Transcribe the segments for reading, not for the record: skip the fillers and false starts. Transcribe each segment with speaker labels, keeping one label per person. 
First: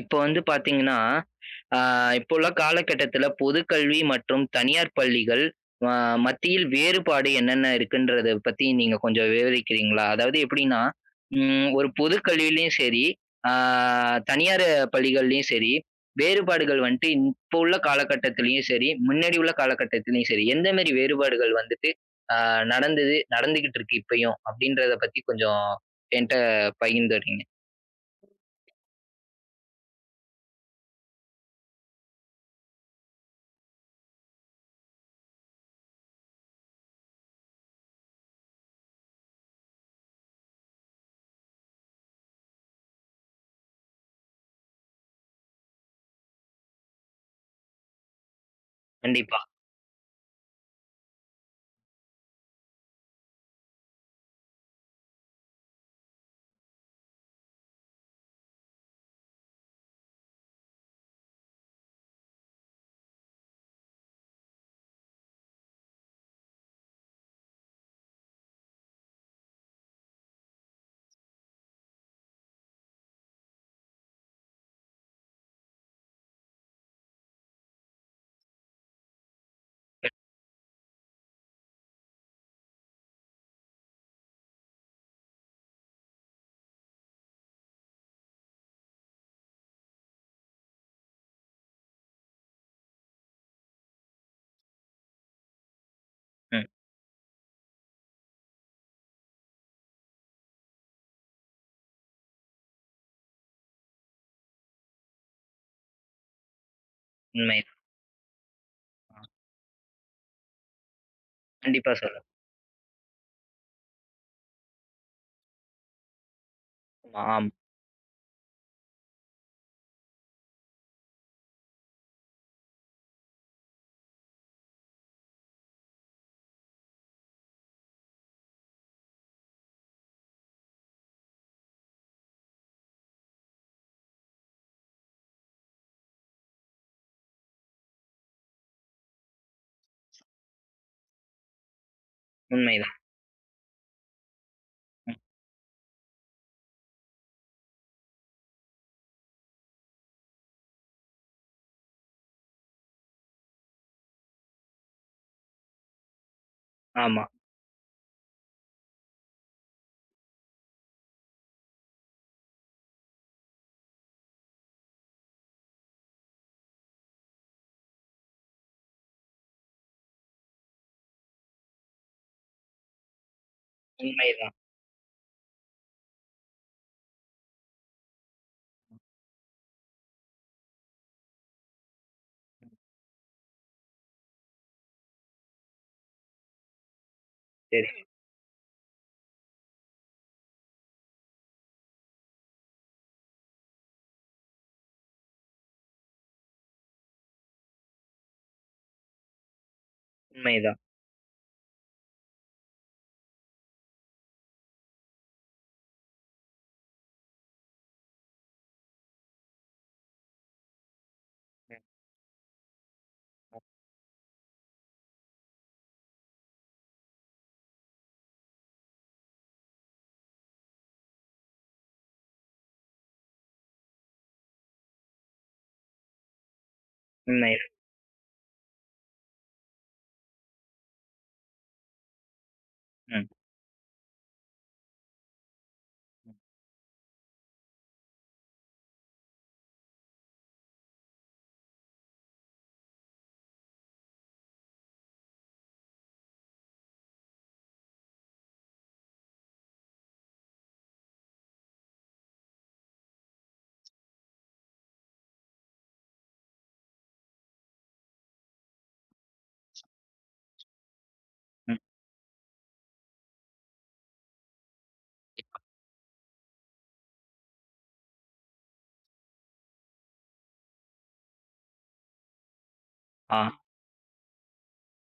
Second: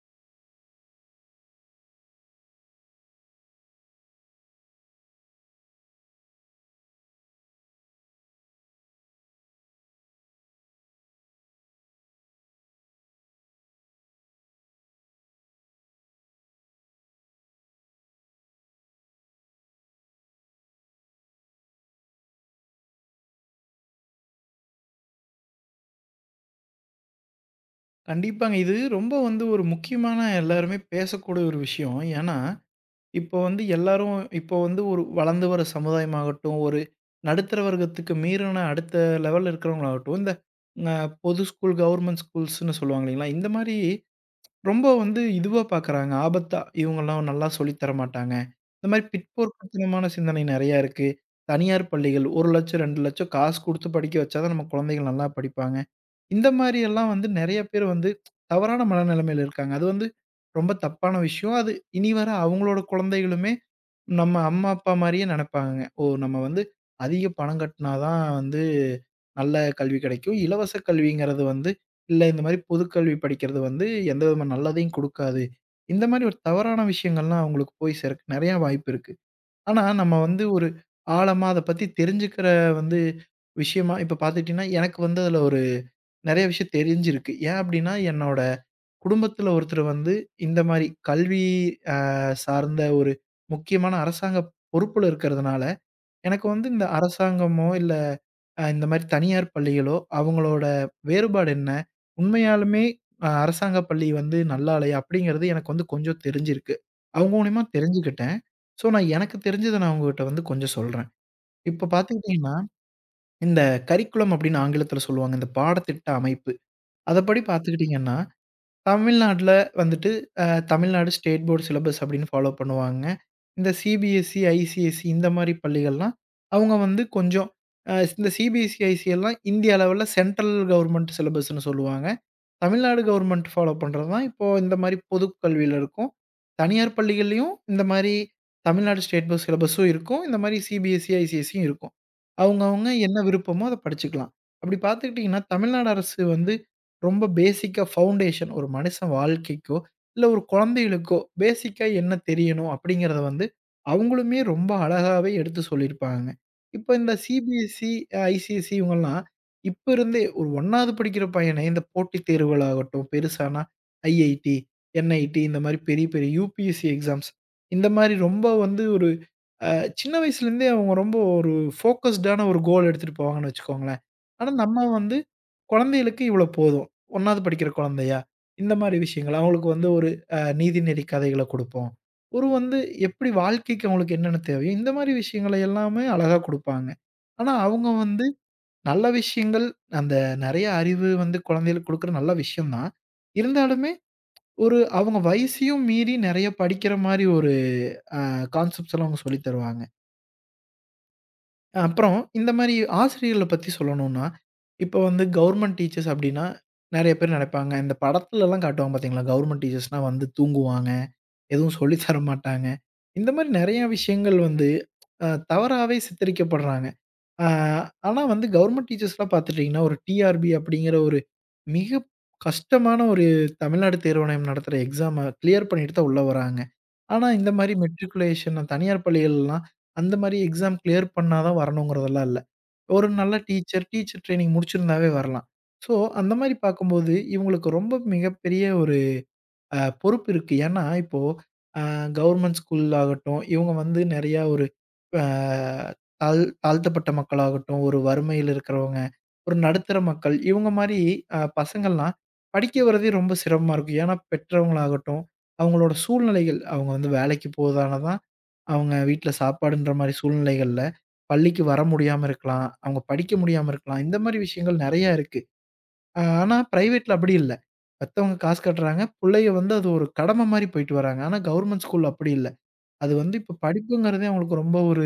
Speaker 1: இப்போ வந்து பார்த்தீங்கன்னா, அ இப்போ உள்ள காலகட்டத்தில பொதுக்கல்வி மற்றும் தனியார் பள்ளிகள் அ மத்தியில் வேறுபாடு என்னென்ன இருக்குன்றத பத்தி நீங்க கொஞ்சம் விவரிக்கிறீங்களா? அதாவது எப்படின்னா, ஒரு பொது கல்வியிலயும் சரி, அ தனியார் பள்ளிகள்லயும் சரி, வேறுபாடுகள் வந்துட்டு இப்போ உள்ள காலகட்டத்திலயும் சரி, முன்னாடி உள்ள காலகட்டத்திலயும் சரி, எந்த மாரி வேறுபாடுகள் வந்துட்டு அ நடந்தது, நடந்துகிட்டு இருக்கு இப்பயும் அப்படின்றத பத்தி கொஞ்சம் என்ட்ட பகிர்ந்துறீங்க.
Speaker 2: கண்டிப்பாங்க. இது ரொம்ப வந்து ஒரு முக்கியமான எல்லாருமே பேசக்கூடிய ஒரு விஷயம். ஏன்னா, இப்போ வந்து எல்லாரும் இப்போ வந்து ஒரு வளர்ந்து வர சமுதாயமாகட்டும், ஒரு நடுத்தர வர்க்கத்துக்கு மீறின அடுத்த லெவல்ல இருக்கிறவங்களாகட்டும், இந்த அ பொது ஸ்கூல், கவர்மெண்ட் ஸ்கூல்ஸ்ன்னு சொல்லுவாங்க இல்லைங்களா? இந்த மாரி ரொம்ப வந்து இதுவா பார்க்குறாங்க. ஆபத்தா இவங்கலாம் நல்லா சொல்லி தர மாட்டாங்க. இந்த மாரி
Speaker 1: கண்டிப்பா.
Speaker 2: பிற்போக்குத்தனமான சிந்தனை நெறையா இருக்கு. தனியார் பள்ளிகள் 1,00,000 2,00,000 காசு குடுத்து படிக்க வச்சா தான் நம்ம குழந்தைகள் நல்லா படிப்பாங்க. இந்த மாரி எல்லாம் வந்து நெறைய பேர் வந்து தவறான மனநிலைமையில இருக்காங்க. அது வந்து ரொம்ப தப்பான விஷயம். அது இனி வர அவங்களோட குழந்தைகளுமே நம்ம அம்மா, அப்பா மாரியே நெனைப்பாங்கங்க. ஓ! நம்ம வந்து அதிக பணம் கட்டினா தான் வந்து நல்ல கல்வி கிடைக்கும். இலவச கல்விங்கிறது வந்து இல்ல இந்த மாரி பொதுக்கல்வி படிக்கிறது வந்து எந்த விதமான நல்லதையும் குடுக்காது. இந்த மாரி ஒரு தவறான விஷயங்கள்லாம் அவங்களுக்கு போய் சேர நெறையா வாய்ப்பு இருக்கு. ஆனா நம்ம வந்து ஒரு ஆழமா அத பத்தி தெரிஞ்சுக்கிற வந்து விஷயமா இப்ப பார்த்துக்கிட்டீங்கன்னா, எனக்கு வந்து அதுல ஒரு நெறைய விஷயம் தெரிஞ்சிருக்கு. ஏன் அப்டின்னா, என்னோட குடும்பத்துல ஒருத்தர் வந்து இந்த மாரி கல்வி அ சார்ந்த ஒரு முக்கியமான அரசாங்க பொறுப்புல இருக்கிறதுனால, எனக்கு
Speaker 1: ம்.
Speaker 2: வந்து இந்த அரசாங்கமோ, இல்ல இந்த மாரி தனியார் பள்ளிகளோ, அவங்களோட வேறுபாடு என்ன? உண்மையாலுமே அரசாங்க பள்ளி வந்து நல்லாலையா? அப்டிங்கிறது எனக்கு வந்து கொஞ்சம் தெரிஞ்சிருக்கு. அவங்க மூலியமா
Speaker 1: உண்மைதான்.
Speaker 2: தெரிஞ்சுக்கிட்டேன். ஸோ, நான் எனக்கு தெரிஞ்சத நான் உங்ககிட்ட வந்து கொஞ்சம் சொல்றேன். இப்போ
Speaker 1: கண்டிப்பா சொல்.
Speaker 2: பார்த்துக்கிட்டீங்கன்னா, இந்த கரிக்குலம் அப்டின்னு ஆங்கிலத்துல சொல்லுவாங்க. இந்த பாடத்திட்ட அமைப்பு. அதப்படி
Speaker 1: ஆம்.
Speaker 2: பார்த்துக்கிட்டீங்கன்னா தமிழ்நாட்ல வந்துட்டு அ தமிழ்நாடு ஸ்டேட் போர்ட் சிலபஸ் அப்படின்னு ஃபாலோ பண்ணுவாங்க. இந்த சிபிஎஸ்இ, ஐசிஎஸ்இ இந்த மாரி பள்ளிகள்லாம், அவங்க வந்து கொஞ்சம் இந்த சிபிஎஸ்இ, ஐசிஎல்லாம் இந்திய அளவுல சென்ட்ரல் கவர்ன்மென்ட் சிலபஸ்ன்னு சொல்லுவாங்க. தமிழ்நாடு கவர்மெண்ட் ஃபாலோ பண்றது தான், இப்போ இந்த மாரி பொதுக் கல்வியில இருக்கும். தனியார் பள்ளிகள்லயும் இந்த மாரி தமிழ்நாடு ஸ்டேட் போர்ட் சிலபஸும் இருக்கும். இந்த மாரி சிபிஎஸ்இ, ஐசிஎஸ்இயும் இருக்கும். அவங்கவங்க
Speaker 1: உண்மைதான்.
Speaker 2: என்ன விருப்பமோ அத படிச்சுக்கலாம். அப்படி பார்த்துக்கிட்டிங்கன்னா, தமிழ்நாடு அரசு வந்து ரொம்ப பேசிக்கா ஃபவுண்டேஷன் ஒரு மனுஷன் வாழ்க்கைக்கோ, இல்ல ஒரு குழந்தைகளுக்கோ பேசிக்கா என்ன தெரியணும் அப்படிங்கிறத வந்து அவங்களுமே ரொம்ப அழகாவே எடுத்து சொல்லியிருப்பாங்கங்க. இப்போ இந்த
Speaker 1: ஆமா.
Speaker 2: சிபிஎஸ்இ, ஐசிஎஸ்இ இவங்கலாம் இப்ப இருந்தே ஒரு 1வது படிக்கிற பையனே இந்த போட்டித் தேர்வுகள் ஆகட்டும், பெருசானா ஐஐடி, என்ஐடி இந்த மாரி பெரிய, பெரிய யுபிஎஸ்சி எக்ஸாம்ஸ் இந்த மாரி ரொம்ப வந்து ஒரு அ சின்ன வயசுலேருந்தே அவங்க ரொம்ப ஒரு ஃபோக்கஸ்டான ஒரு கோல் எடுத்துட்டு போவாங்கன்னு வச்சுக்கோங்களேன். ஆனா
Speaker 1: உண்மைதான்.
Speaker 2: நம்ம வந்து குழந்தைகளுக்கு இவ்வளோ போதும். 1வது படிக்கிற குழந்தையா? இந்த மாரி விஷயங்கள். அவங்களுக்கு வந்து ஒரு நீதிநெறி கதைகள குடுப்போம். ஒரு வந்து எப்படி வாழ்க்கைக்கு அவங்களுக்கு என்னென்ன தேவையோ, இந்த மாரி விஷயங்கள எல்லாமே அழகா குடுப்பாங்க. ஆனா அவங்க
Speaker 1: சரி.
Speaker 2: வந்து நல்ல விஷயங்கள், அந்த நெறைய அறிவு வந்து குழந்தைகளுக்கு குடுக்குற நல்ல விஷயம் தான். இருந்தாலுமே, ஒரு அவங்க வயசையும் மீறி நெறைய படிக்கிற மாரி ஒரு அ கான்செப்ட்ஸ் எல்லாம் அவங்க சொல்லி தருவாங்க.
Speaker 1: உண்மைதான்.
Speaker 2: அப்புறம் இந்த மாரி ஆசிரியர்கள பத்தி சொல்லணும்னா, இப்போ வந்து கவர்ன்மெண்ட் டீச்சர்ஸ் அப்டின்னா, நெறைய பேர் நெனைப்பாங்க. இந்த படத்துலலாம் காட்டுவாங்க பார்த்தீங்களா? கவர்ன்மெண்ட் டீச்சர்ஸ்னா வந்து தூங்குவாங்க, எதுவும்
Speaker 1: ம்.
Speaker 2: சொல்லி தர மாட்டாங்க. இந்த மாரி
Speaker 1: அ.
Speaker 2: நெறைய விஷயங்கள் வந்து தவறாவே சித்தரிக்கப்படுறாங்க. ஆ, ஆனா வந்து கவர்மெண்ட் டீச்சர்ஸ்லாம் பார்த்துட்டீங்கன்னா, ஒரு டிஆர்பி அப்படிங்கிற ஒரு மிக கஷ்டமான ஒரு தமிழ்நாடு தேர்வாணையம் நடத்துற எக்ஸாம கிளியர் பண்ணிட்டு தான் உள்ள வராங்க. ஆனா இந்த
Speaker 1: உண்மைதான்.
Speaker 2: மாரி மெட்ரிகுலேஷன் தனியார் பள்ளிகள்லாம் அந்த மாரி எக்ஸாம் கிளியர் பண்ணா தான் வரணுங்கிறதெல்லாம் இல்ல. ஒரு
Speaker 1: ம்.
Speaker 2: நல்ல டீச்சர், டீச்சர் ட்ரெய்னிங் முடிச்சிருந்தாவே வரலாம். ஸோ அந்த மாரி பார்க்கும்போது, இவங்களுக்கு ரொம்ப மிகப்பெரிய ஒரு பொறுப்பு இருக்கு. ஏன்னா, இப்போ அ கவர்மெண்ட் ஸ்கூல் ஆகட்டும், இவங்க வந்து நெறையா ஒரு அ தாழ் தாழ்த்தப்பட்ட மக்களாகட்டும், ஒரு வறுமையில இருக்கிறவங்க, ஒரு நடுத்தர மக்கள், இவங்க மாரி பசங்கள்லாம் படிக்க வரதே ரொம்ப சிரமமா இருக்கும். ஏன்னா, பெற்றவங்களாகட்டும், அவங்களோட சூழ்நிலைகள் அவங்க வந்து வேலைக்கு போறதால தான், அவங்க வீட்ல சாப்பாடுன்ற மாரி சூழ்நிலைகள்ல பள்ளிக்கு
Speaker 1: ம்.
Speaker 2: வர முடியாம இருக்கலாம். அவங்க படிக்க முடியாம இருக்கலாம். இந்த மாரி விஷயங்கள் நெறையா இருக்கு. ஆனா பிரைவேட்ல அப்படி இல்ல. பெத்தவங்க காசு கட்டுறாங்க. புள்ளைய வந்து அது ஒரு கடமை மாரி போயிட்டு வராங்க. ஆனா கவர்மெண்ட் ஸ்கூல்ல அப்படி இல்ல. அது வந்து
Speaker 1: ஆ.
Speaker 2: இப்ப படிப்புங்கிறதே அவங்களுக்கு ரொம்ப ஒரு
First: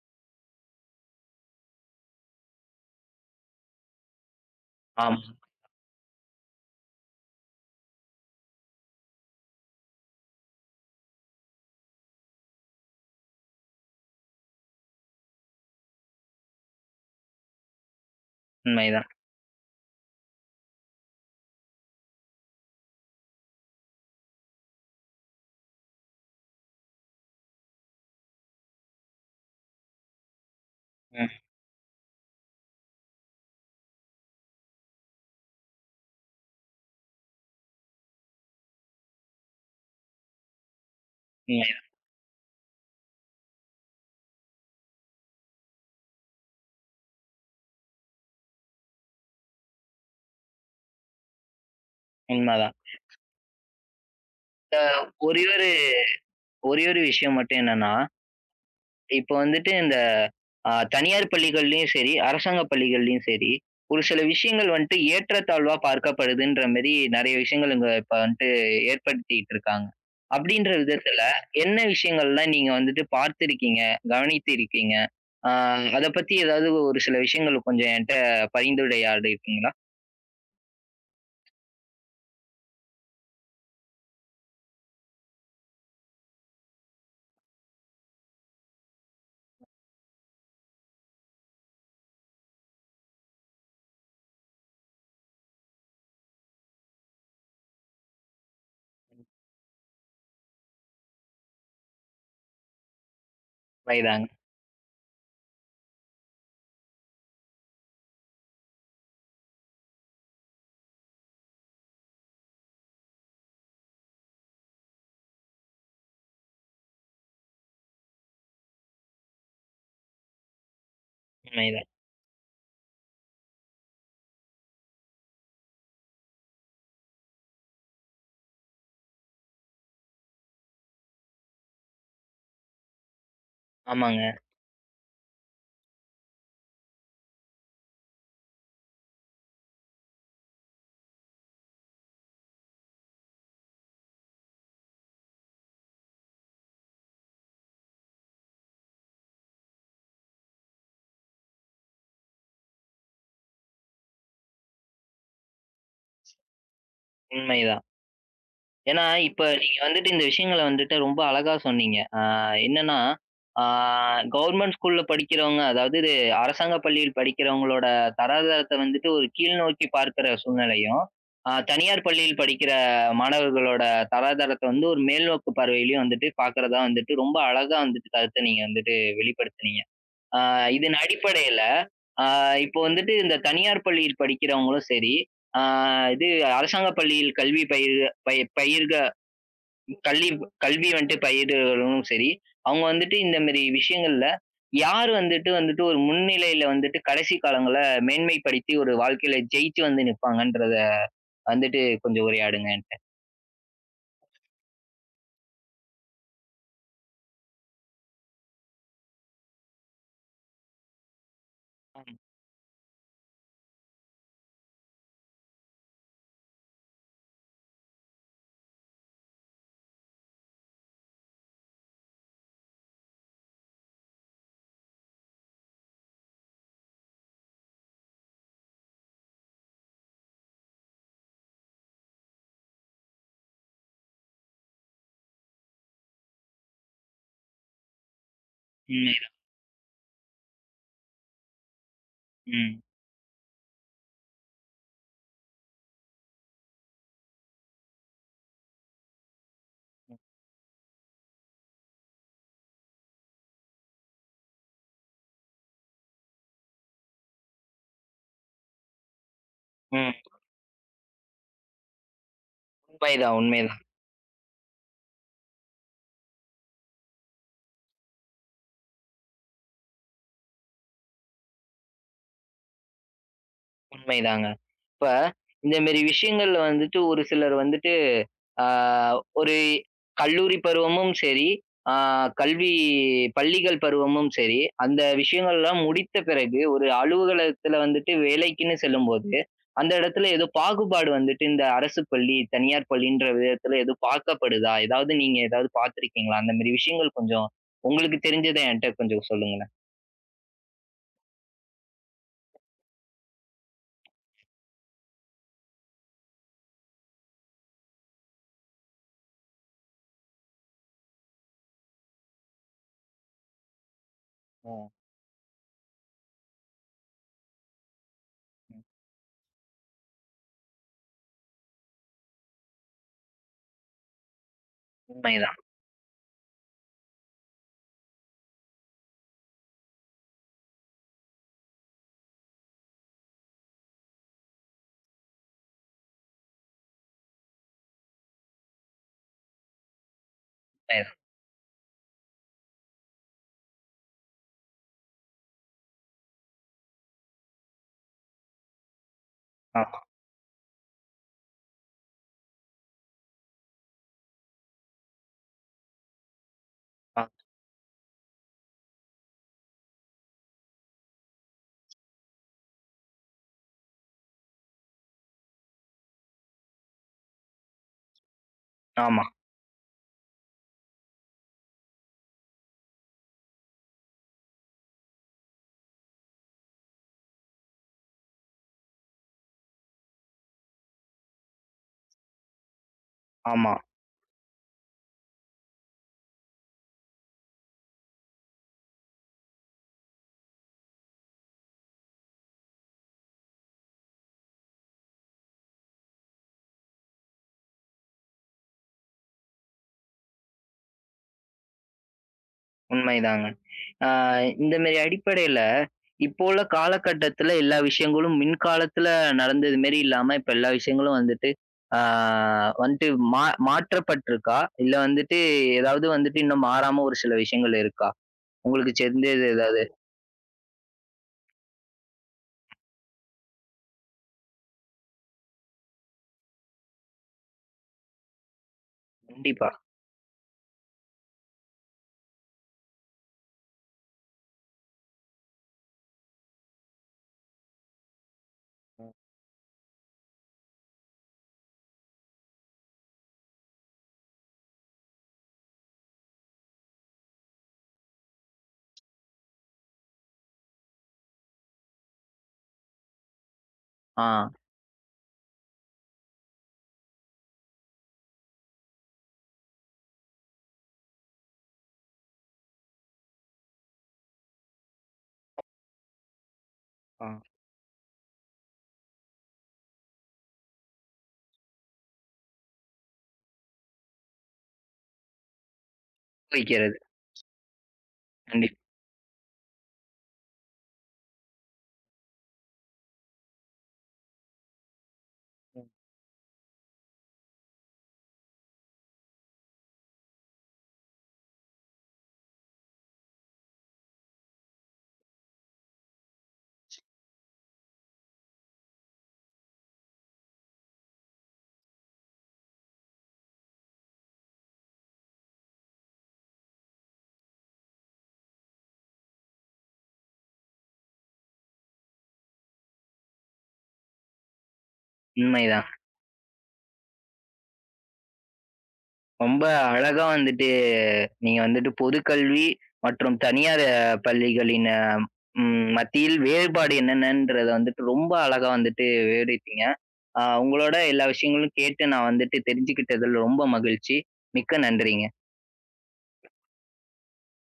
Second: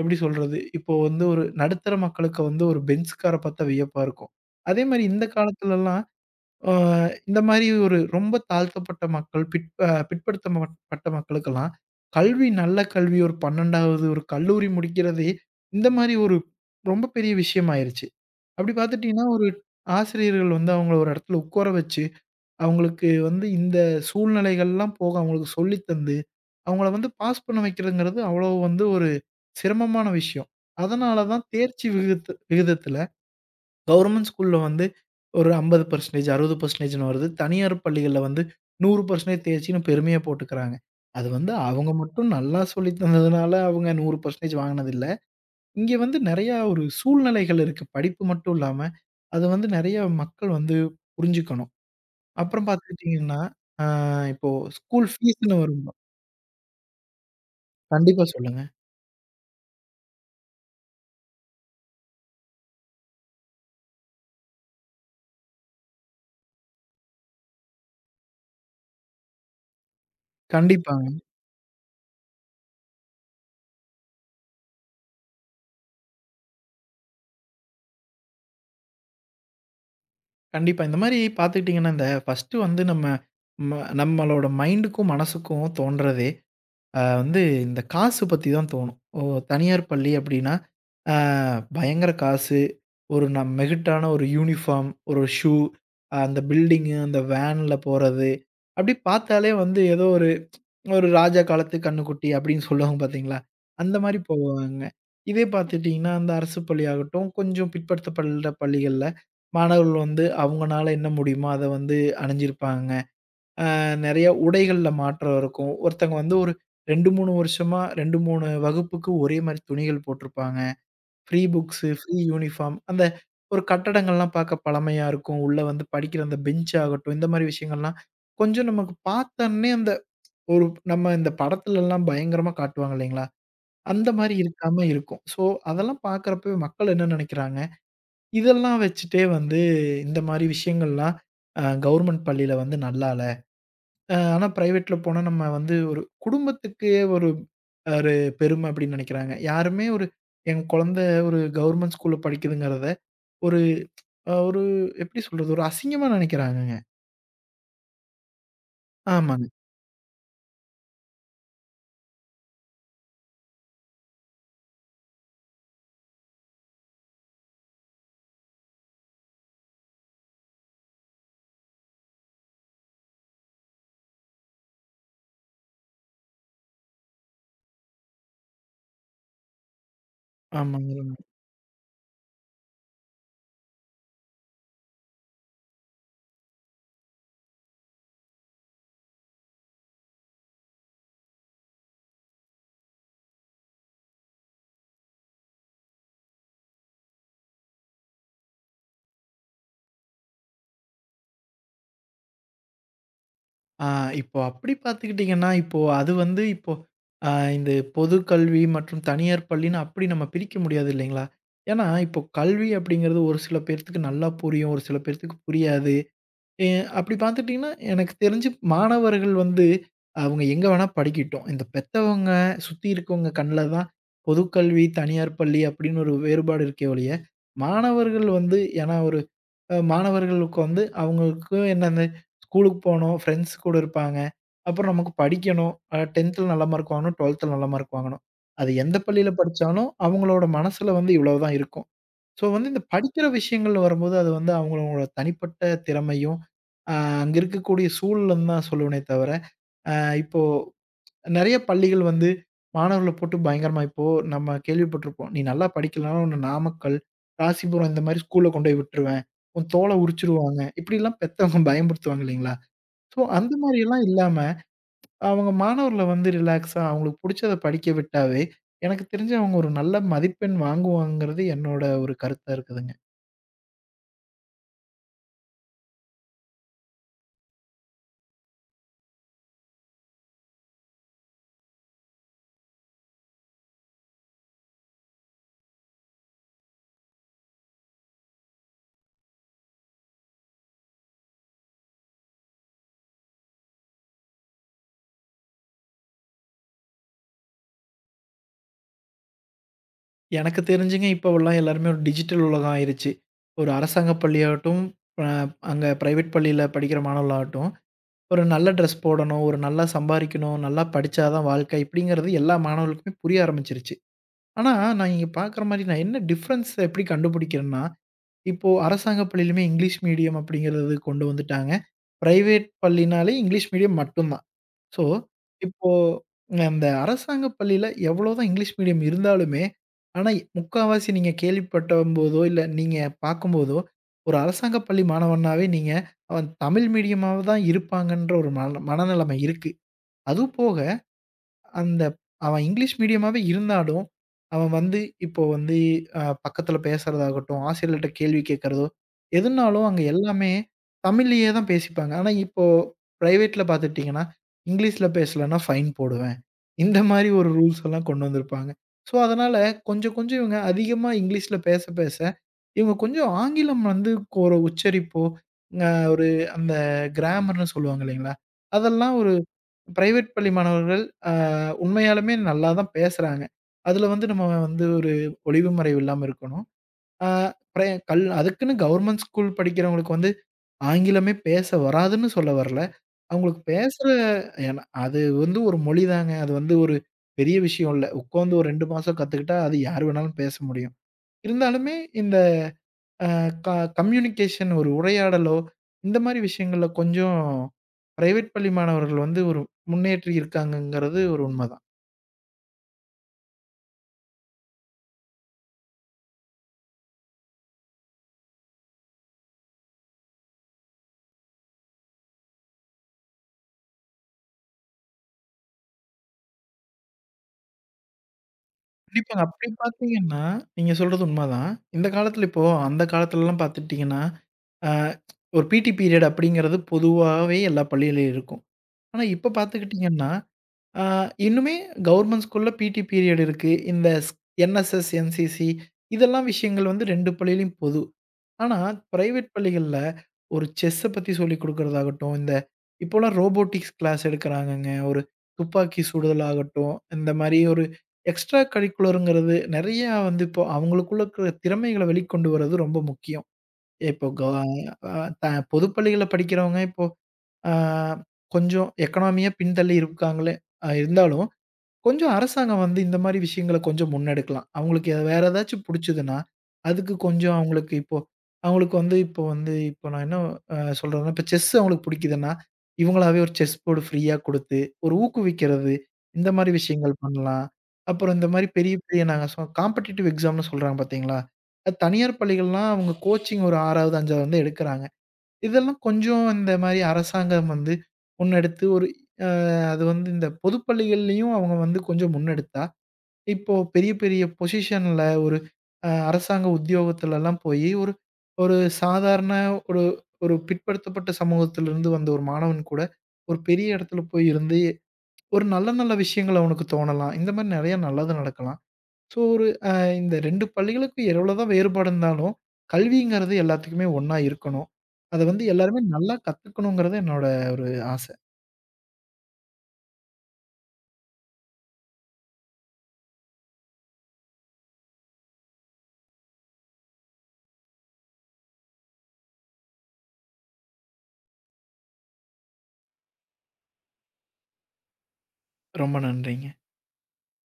Speaker 2: எப்படி சொல்றது? இப்போ வந்து ஒரு நடுத்தர மக்களுக்கு வந்து ஒரு பெஞ்ச்கார பாத்தா வியப்பா இருக்கும். அதே மாரி
Speaker 1: ஆமா.
Speaker 2: இந்த காலத்துலலாம் அ இந்த மாரி ஒரு ரொம்ப தாழ்த்தப்பட்ட மக்கள், பிற்படுத்தப்பட்ட மக்களுக்கெல்லாம் கல்வி நல்ல கல்வி ஒரு 12வது ஒரு கல்லூரி முடிக்கிறதே இந்த மாரி ஒரு ரொம்ப பெரிய விஷயம் ஆயிருச்சு. அப்படி
Speaker 1: உண்மைதான்.
Speaker 2: பார்த்துட்டீங்கன்னா, ஒரு ஆசிரியர்கள் வந்து அவங்கள ஒரு இடத்துல உட்கார வச்சு, அவங்களுக்கு வந்து இந்த சூழ்நிலைகள்லாம் போக அவங்களுக்கு சொல்லி தந்து, அவங்கள வந்து பாஸ் பண்ண வைக்கிறதுங்கிறது அவ்வளோ வந்து ஒரு சிரமமான விஷயம். அதனால
Speaker 1: ம்.
Speaker 2: தான் தேர்ச்சி விகிதத்தில கவர்மெண்ட் ஸ்கூல்ல வந்து ஒரு 50% 60%ன்னு வருது. தனியார் பள்ளிகள்ல வந்து 100% தேர்ச்சின்னு பெருமையா போட்டுக்கிறாங்க. அது வந்து
Speaker 1: உண்மைதான்.
Speaker 2: அவங்க மட்டும் நல்லா சொல்லி தந்ததுனால அவங்க 100% வாங்கினதில்ல. இங்க வந்து நெறையா ஒரு சூழ்நிலைகள் இருக்கு. படிப்பு மட்டும் இல்லாம, அத வந்து நெறைய மக்கள் வந்து புரிஞ்சுக்கணும். அப்புறம்
Speaker 1: உண்மதான்.
Speaker 2: பார்த்துக்கிட்டீங்கன்னா, ஆ இப்போ ஸ்கூல்
Speaker 1: ஒரே
Speaker 2: ஃபீஸ்ன்னு
Speaker 1: ஒரு
Speaker 2: வரும்.
Speaker 1: ஒரே ஒரு விஷயம் மட்டும் என்னன்னா,
Speaker 2: கண்டிப்பா சொல்லுங்க.
Speaker 1: இப்ப வந்துட்டு இந்த தனியார் பள்ளிகள்லயும் சரி, அரசாங்க பள்ளிகள்லயும் சரி, ஒரு சில விஷயங்கள் வந்துட்டு ஏற்றத்தாழ்வா பார்க்கப்படுதுன்ற மாரி நெறைய விஷயங்கள் இங்க இப்ப வந்துட்டு ஏற்படுத்திட்டு இருக்காங்க. அப்படின்ற
Speaker 2: கண்டிப்பாங்க.
Speaker 1: விதத்துல என்ன விஷயங்கள்லாம் நீங்க வந்துட்டு பார்த்திருக்கீங்க? கவனித்து இருக்கீங்க? ஆ அத பத்தி ஏதாவது ஒரு சில விஷயங்கள் கொஞ்சம் என்ட்ட பரிந்துரையாடிருக்கீங்களா?
Speaker 2: கண்டிப்பா. இந்த மாரி பார்த்துக்கிட்டீங்கன்னா, இந்த ஃபர்ஸ்ட்டு வந்து நம்ம நம்மளோட மைண்டுக்கும், மனசுக்கும் தோன்றதே வந்து இந்த காசு பத்தி தான் தோணும். ஓ! தனியார் பள்ளி அப்டின்னா, அ பயங்கர காசு. ஒரு மெகட்டான ஒரு யூனிஃபார்ம், ஒரு ஷூ, அந்த பில்டிங்கு, அந்த வேன்ல போறது. அப்டி பார்த்தாலே வந்து ஏதோ ஒரு, ஒரு ராஜா காலத்து கன்னுக்குட்டி அப்டின்னு சொல்லுவாங்க பார்த்தீங்களா? அந்த மாரி
Speaker 1: உண்மைதாங்க,
Speaker 2: போவாங்க. இதே பார்த்துட்டீங்கன்னா, அந்த அரசு பள்ளி ஆகட்டும், கொஞ்சம் பிற்படுத்தப்பட்ட பள்ளிகள்ல மாணவர்கள் வந்து அவங்கனால என்ன முடியுமோ அத வந்து அணிஞ்சிருப்பாங்க. நெறைய உடைகள்ல மாற்றம் இருக்கும். ஒருத்தங்க வந்து ஒரு 2, 3 வருஷமா 2, 3 வகுப்புக்கு ஒரே மாரி துணிகள் போட்டிருப்பாங்க. ஃப்ரீ புக்ஸு,
Speaker 1: உண்மைதான்.
Speaker 2: ஃப்ரீ யூனிஃபார்ம் அந்த ஒரு கட்டடங்கள்லாம் பார்க்க பழமையா இருக்கும். உள்ள வந்து படிக்கிற அந்த பெஞ்ச் ஆகட்டும், இந்த மாரி விஷயங்கள்லாம் கொஞ்சம் நமக்கு பார்த்தோன்னே அந்த ஒரு நம்ம இந்த படத்துலலாம் பயங்கரமா காட்டுவாங்க இல்லைங்களா? அந்த
Speaker 1: ஆமாங்க,
Speaker 2: மாரி இருக்காம இருக்கும். ஸோ, அதெல்லாம் பார்க்குறப்போ மக்கள் என்ன நெனைக்கிறாங்க? இதெல்லாம் வச்சுட்டே வந்து இந்த மாரி விஷயங்கள்லாம் கவர்மெண்ட் பள்ளியில வந்து நல்லா ஆனா பிரைவேட்ல போனா நம்ம வந்து ஒரு குடும்பத்துக்கே ஒரு ஒரு பெருமை அப்படின்னு நினைக்கிறாங்க. யாருமே ஒரு என் குழந்தை ஒரு கவர்மெண்ட் ஸ்கூல்ல படிக்குதுங்கிறத ஒரு ஒரு எப்படி சொல்றது? ஒரு அசிங்கமா நினைக்கிறாங்கங்க.
Speaker 1: உண்மைதான். ஏன்னா, இப்ப
Speaker 2: ஆமாங்க.
Speaker 1: நீங்க வந்துட்டு இந்த விஷயங்கள வந்துட்டு ரொம்ப அழகா சொன்னீங்க. என்னன்னா, ஆ கவர்ன்மென்ட் ஸ்கூல்ல படிக்கிறவங்க, அதாவது இது அரசாங்க பள்ளியில் படிக்கிறவங்களோட தராதரத்த வந்துட்டு ஒரு கீழ் நோக்கி பார்க்கிற சூழ்நிலையும், தனியார் பள்ளியில் படிக்கிற மாணவர்களோட தராதரத்த வந்து ஒரு மேல்நோக்கு பார்வையிலயும் வந்துட்டு பார்க்கிறதா வந்துட்டு ரொம்ப அழகா வந்துட்டு கருத்த நீங்க வந்துட்டு வெளிப்படுத்துனீங்க. ஆ இதன்
Speaker 2: ஆமாங்க.
Speaker 1: அடிப்படையில, ஆ இப்போ வந்துட்டு இந்த தனியார் பள்ளியில் படிக்கிறவங்களும் சரி, ஆ இது அரசாங்க பள்ளியில் கல்வி பயிர் பய பயிர்க கல்வி கல்வி வந்துட்டு பயில்றவர்களும் சரி, அவங்க வந்துட்டு இந்த மாரி விஷயங்கள்ல யார் வந்துட்டு வந்துட்டு ஒரு முன்னிலையில வந்துட்டு கடைசி காலங்கள்ல மேன்மைப்படுத்தி ஒரு வாழ்க்கையில ஜெயிச்சு வந்து நிப்பாங்கன்றத வந்துட்டு கொஞ்சம் உரையாடுங்க என்ட்ட.
Speaker 2: ஆ இப்போ அப்படி பார்த்துக்கிட்டீங்கன்னா, இப்போ அது வந்து இப்போ அ இந்த பொது கல்வி மற்றும் தனியார் பள்ளின்னு அப்படி நம்ம பிரிக்க முடியாது இல்லைங்களா? ஏன்னா
Speaker 1: ஆமா.
Speaker 2: இப்போ கல்வி அப்படிங்கிறது ஒரு சில பேர்த்துக்கு நல்லா புரியும். ஒரு சில பேர்த்துக்கு புரியாது. எ அப்படி பார்த்துட்டீங்கன்னா, எனக்கு தெரிஞ்சு மாணவர்கள் வந்து, அவங்க எங்க வேணா படிக்கட்டும். இந்த பெத்தவங்க, சுத்தி இருக்கவங்க கண்ல தான் பொது கல்வி, தனியார் பள்ளி அப்படின்னு ஒரு வேறுபாடு இருக்கே ஒழிய, மாணவர்கள் வந்து ஏன்னா ஒரு மாணவர்களுக்கு வந்து அவங்களுக்கு என்னது ஸ்கூலுக்கு போணும், ஃப்ரெண்ட்ஸ் கூட இருப்பாங்க. அப்புறம் நமக்கு படிக்கணும். 10த்ல நல்ல மார்க் வாங்கணும், 12த்ல நல்ல மார்க் வாங்கணும். அது எந்த பள்ளியில
Speaker 1: உண்மைதான்.
Speaker 2: படிச்சாலும் அவங்களோட மனசுல வந்து இவ்வளவு தான் இருக்கும். ஸோ வந்து
Speaker 1: ம்.
Speaker 2: இந்த படிக்கிற விஷயங்கள்ல வரும்போது, அது வந்து அவங்களோட தனிப்பட்ட திறமையும், அ அங்க இருக்கக்கூடிய சூழலும் தான் சொல்லுவனே தவிர, அ இப்போ நெறைய பள்ளிகள் வந்து மாணவர்கள போட்டு பயங்கரமா இப்போ நம்ம கேள்விப்பட்டிருப்போம். "நீ நல்லா படிக்கலனாலும் உன்ன நாமக்கல், ராசிபுரம் இந்த மாரி ஸ்கூல்ல கொண்டு போய் விட்டுருவேன். உன் தோல
Speaker 1: ம்.
Speaker 2: உரிச்சுருவாங்க." இப்படிலாம் பெத்தவங்க பயமுறுத்துவாங்க இல்லைங்களா? ஸோ
Speaker 1: உண்மைதான்,
Speaker 2: அந்த
Speaker 1: உண்மைதான்.
Speaker 2: மாரியெல்லாம் இல்லாம, அவங்க மாணவர்கள வந்து ரிலாக்ஸா அவங்களுக்கு புடிச்சத படிக்க விட்டாவே, எனக்கு தெரிஞ்சு அவங்க ஒரு நல்ல மதிப்பெண் வாங்குவாங்கங்கிறது என்னோட ஒரு கருத்தா இருக்குதுங்க.
Speaker 1: உண்மைதாங்க. இப்ப இந்த மாரி விஷயங்கள்ல வந்துட்டு ஒரு சிலர் வந்துட்டு ஆ ஒரு கல்லூரி பருவமும் சரி, ஆ கல்வி பள்ளிகள் பருவமும் சரி, அந்த விஷயங்கள்லாம் முடித்த பிறகு ஒரு அலுவலகத்துல வந்துட்டு வேலைக்குன்னு செல்லும்போது, அந்த இடத்துல ஏதோ பாகுபாடு வந்துட்டு இந்த அரசு பள்ளி, தனியார் பள்ளின்ற விதத்துல எதுவும் பார்க்கப்படுதா? ஏதாவது நீங்க ஏதாவது பார்த்துருக்கீங்களா? அந்த மாரி விஷயங்கள் கொஞ்சம் உங்களுக்கு தெரிஞ்சத என்ட்ட கொஞ்சம் சொல்லுங்களேன்.
Speaker 2: எனக்கு தெரிஞ்சுங்க இப்போவெல்லாம் எல்லாருமே ஒரு டிஜிட்டல் உலகம் ஆயிருச்சு. ஒரு அரசாங்க பள்ளியாகட்டும், அ அங்க பிரைவேட் பள்ளியில படிக்கிற மாணவர்களாகட்டும், ஒரு நல்ல ட்ரெஸ் போடணும், ஒரு நல்லா சம்பாரிக்கணும், நல்லா படிச்சா தான் வாழ்க்கை இப்படிங்கிறது எல்லா மாணவர்களுக்குமே புரிய ஆரம்பிச்சிருச்சு. ஆனா,
Speaker 1: ஆ.
Speaker 2: நான் இங்க பார்க்குற மாரி நான் என்ன டிஃப்ரென்ஸ் எப்படி கண்டுபிடிக்கிறேன்னா, இப்போ
Speaker 1: ம்.
Speaker 2: அரசாங்க பள்ளியிலுமே இங்கிலீஷ் மீடியம் அப்படிங்கிறது கொண்டு வந்துட்டாங்க. பிரைவேட் பள்ளினாலே இங்கிலீஷ் மீடியம் மட்டும் தான். ஸோ,
Speaker 1: உண்மைதான்.
Speaker 2: இப்போ அந்த அரசாங்க பள்ளியில எவ்வளோதான் இங்கிலீஷ் மீடியம் இருந்தாலுமே, ஆனா முக்காவாசி நீங்க கேள்விப்பட்டம்போதோ, இல்ல நீங்க பார்க்கும்போதோ, ஒரு அரசாங்க பள்ளி மாணவனாவே நீங்க அவன் தமிழ் மீடியமாவ தான் இருப்பாங்கன்ற ஒரு மனநிலைமை இருக்கு. அதுவும் போக
Speaker 1: உண்மைதான்,
Speaker 2: அந்த அவன் இங்கிலீஷ் மீடியமாவே இருந்தாலும், அவன் வந்து இப்போ வந்து பக்கத்துல பேசுறதாகட்டும், ஆசிரியர்கள்ட்ட கேள்வி கேட்கிறதோ, எதுனாலும் அங்க
Speaker 1: உண்மைதான்.
Speaker 2: எல்லாமே தமிழ்லயே தான் பேசிப்பாங்க. ஆனா இப்போ பிரைவேட்ல பார்த்துக்கிட்டீங்கன்னா, இங்கிலீஷ்ல பேசலன்னா ஃபைன் போடுவேன். இந்த
Speaker 1: ஆமா,
Speaker 2: மாரி
Speaker 1: ஆ,
Speaker 2: ஒரு ரூல்ஸ் எல்லாம் கொண்டு வந்திருப்பாங்க. ஸோ அதனால கொஞ்சம் கொஞ்சம் இவங்க அதிகமா இங்கிலீஷ்ல பேச பேச, இவங்க கொஞ்சம் ஆங்கிலம் வந்து ஒரு உச்சரிப்போ, ஒரு அந்த கிராமர்ன்னு சொல்லுவாங்க இல்லைங்களா? அதெல்லாம்
Speaker 1: ஆமா,
Speaker 2: ஒரு பிரைவேட் பள்ளி மாணவர்கள் அ உண்மையாலுமே நல்லா தான் பேசுறாங்க. அதுல வந்து நம்ம வந்து ஒரு ஒளிவு மறைவு இல்லாம இருக்கணும். ஆ பிரே கல் அதுக்குன்னு கவர்மெண்ட் ஸ்கூல் படிக்கிறவங்களுக்கு வந்து ஆங்கிலமே பேச வராதுன்னு சொல்ல வரல. அவங்களுக்கு
Speaker 1: ஆமா.
Speaker 2: பேசுற ஏன்னா அது வந்து ஒரு மொழிதாங்க. அது வந்து ஒரு பெரிய விஷயம் இல்ல. உட்காந்து ஒரு 2 மாசம் கத்துக்கிட்டா அது யார் வேணாலும் பேச முடியும். இருந்தாலுமே இந்த க கம்யூனிகேஷன் ஒரு உரையாடலோ, இந்த மாரி விஷயங்கள்ல கொஞ்சம் பிரைவேட் பள்ளி மாணவர்கள் வந்து ஒரு முன்னேறி இருக்காங்கங்கிறது ஒரு உண்மதான்.
Speaker 1: உண்மைதாங்க. ஆ இந்த மாரி அடிப்படையில, இப்போ உள்ள காலகட்டத்துல எல்லா விஷயங்களும் மின்காலத்துல நடந்தது மாரி இல்லாம, இப்ப எல்லா விஷயங்களும் வந்துட்டு, ஆ வந்துட்டு மா மாற்றப்பட்டிருக்கா? இல்ல வந்துட்டு ஏதாவது வந்துட்டு இன்னும் மாறாம ஒரு சில விஷயங்கள் இருக்கா? உங்களுக்கு
Speaker 2: கண்டிப்பாங்க.
Speaker 1: தெரிஞ்சது
Speaker 2: அப்படி
Speaker 1: ஏதாவது?
Speaker 2: பார்த்தீங்கன்னா, நீங்க சொல்றது உண்மதான். இந்த காலத்துல இப்போ அந்த காலத்துலலாம் பார்த்துட்டீங்கன்னா, அ ஒரு பிடி பீரியட் அப்படிங்கிறது பொதுவாவே எல்லா பள்ளியிலயும் இருக்கும். ஆனா இப்ப
Speaker 1: கண்டிப்பா.
Speaker 2: பார்த்துக்கிட்டீங்கன்னா, அ இன்னுமே கவர்மெண்ட் ஸ்கூல்ல பிடி பீரியட் இருக்கு. இந்த என்எஸ்எஸ், என்சிசி இதெல்லாம் விஷயங்கள் வந்து 2 பள்ளியிலயும் பொது. ஆனா, பிரைவேட் பள்ளிகள்ல ஒரு செஸ்ஸ பத்தி சொல்லிக் குடுக்கிறதாகட்டும், இந்த இப்போலாம் ரோபோட்டிக்ஸ் கிளாஸ் எடுக்கிறாங்கங்க. ஒரு துப்பாக்கி சுடுதல் ஆகட்டும், இந்த மாரி ஒரு எக்ஸ்ட்ரா கரிக்குலர்ங்கிறது நெறையா வந்து இப்போ அவங்களுக்குள்ள இருக்கிற திறமைகள வெளிக்கொண்டு வர்றது ரொம்ப முக்கியம். இப்போ க
Speaker 1: ஆ.
Speaker 2: அ த பொதுப்பள்ளிகள்ல படிக்கிறவங்க இப்போ அ கொஞ்சம் எக்கனாமியா பின்தள்ளி இருக்காங்களே! இருந்தாலும், கொஞ்சம் அரசாங்கம் வந்து இந்த மாரி விஷயங்கள கொஞ்சம் முன்னெடுக்கலாம். அவங்களுக்கு வேற ஏதாச்சும் புடிச்சதுன்னா, அதுக்கு
Speaker 1: ஆ.
Speaker 2: கொஞ்சம் அவங்களுக்கு இப்போ அவங்களுக்கு வந்து இப்போ வந்து இப்போ நான் என்ன சொல்றேன்னா, இப்போ செஸ் அவங்களுக்கு புடிக்குதுன்னா, இவங்களாவே ஒரு செஸ் போர்டு ஃப்ரீயா குடுத்து, ஒரு ஊக்குவிக்கிறது, இந்த மாரி
Speaker 1: வைக்கிறது.
Speaker 2: விஷயங்கள் பண்ணலாம். அப்புறம் இந்த மாரி
Speaker 1: கண்டிப்
Speaker 2: பெரிய பெரிய நாங்க காம்படிட்டிவ் எக்ஸாம்ன்னு சொல்றாங்க பார்த்தீங்களா? அது தனியார் பள்ளிகள்லாம் அவங்க கோச்சிங் ஒரு 6வது, 5வது வந்து எடுக்குறாங்க. இதெல்லாம் கொஞ்சம் இந்த மாரி அரசாங்கம் வந்து முன்னெடுத்து ஒரு அ அது வந்து இந்த பொது பள்ளிகள்லயும் அவங்க வந்து கொஞ்சம் முன்னெடுத்தா, இப்போ பெரிய பெரிய பொசிஷன்ல ஒரு அரசாங்க உத்தியோகத்துலலாம் போயி, ஒரு ஒரு சாதாரண ஒரு ஒரு பிற்படுத்தப்பட்ட சமூகத்திலிருந்து வந்த ஒரு மாணவன் கூட ஒரு பெரிய இடத்துல போய் இருந்து, ஒரு நல்ல நல்ல விஷயங்கள் அவனுக்கு தோணலாம். இந்த மாரி நெறைய நல்லது நடக்கலாம். ஸோ, ஒரு அ இந்த 2 பள்ளிகளுக்கும் எவ்வளோதான் வேறுபாடு இருந்தாலும், கல்விங்கிறது எல்லாத்துக்குமே ஒண்ணா இருக்கணும். அத வந்து
Speaker 1: உண்மைதாங்க.
Speaker 2: எல்லாருமே நல்லா கத்துக்கணுங்கிறது என்னோட ஒரு ஆசை.
Speaker 1: ரொம்ப அழகா வந்துட்டு, நீங்க வந்துட்டு பொதுக்கல்வி மற்றும் தனியார் பள்ளிகளின் அ ம் மத்தியில் வேறுபாடு என்னென்னன்றத வந்துட்டு ரொம்ப அழகா வந்துட்டு விவரித்தீங்க. உங்களோட எல்லா விஷயங்களும் கேட்டு நான் வந்துட்டு தெரிஞ்சுக்கிட்டதில ரொம்ப மகிழ்ச்சி. மிக்க நன்றிங்க.
Speaker 2: ரொம்ப நன்றிங்க.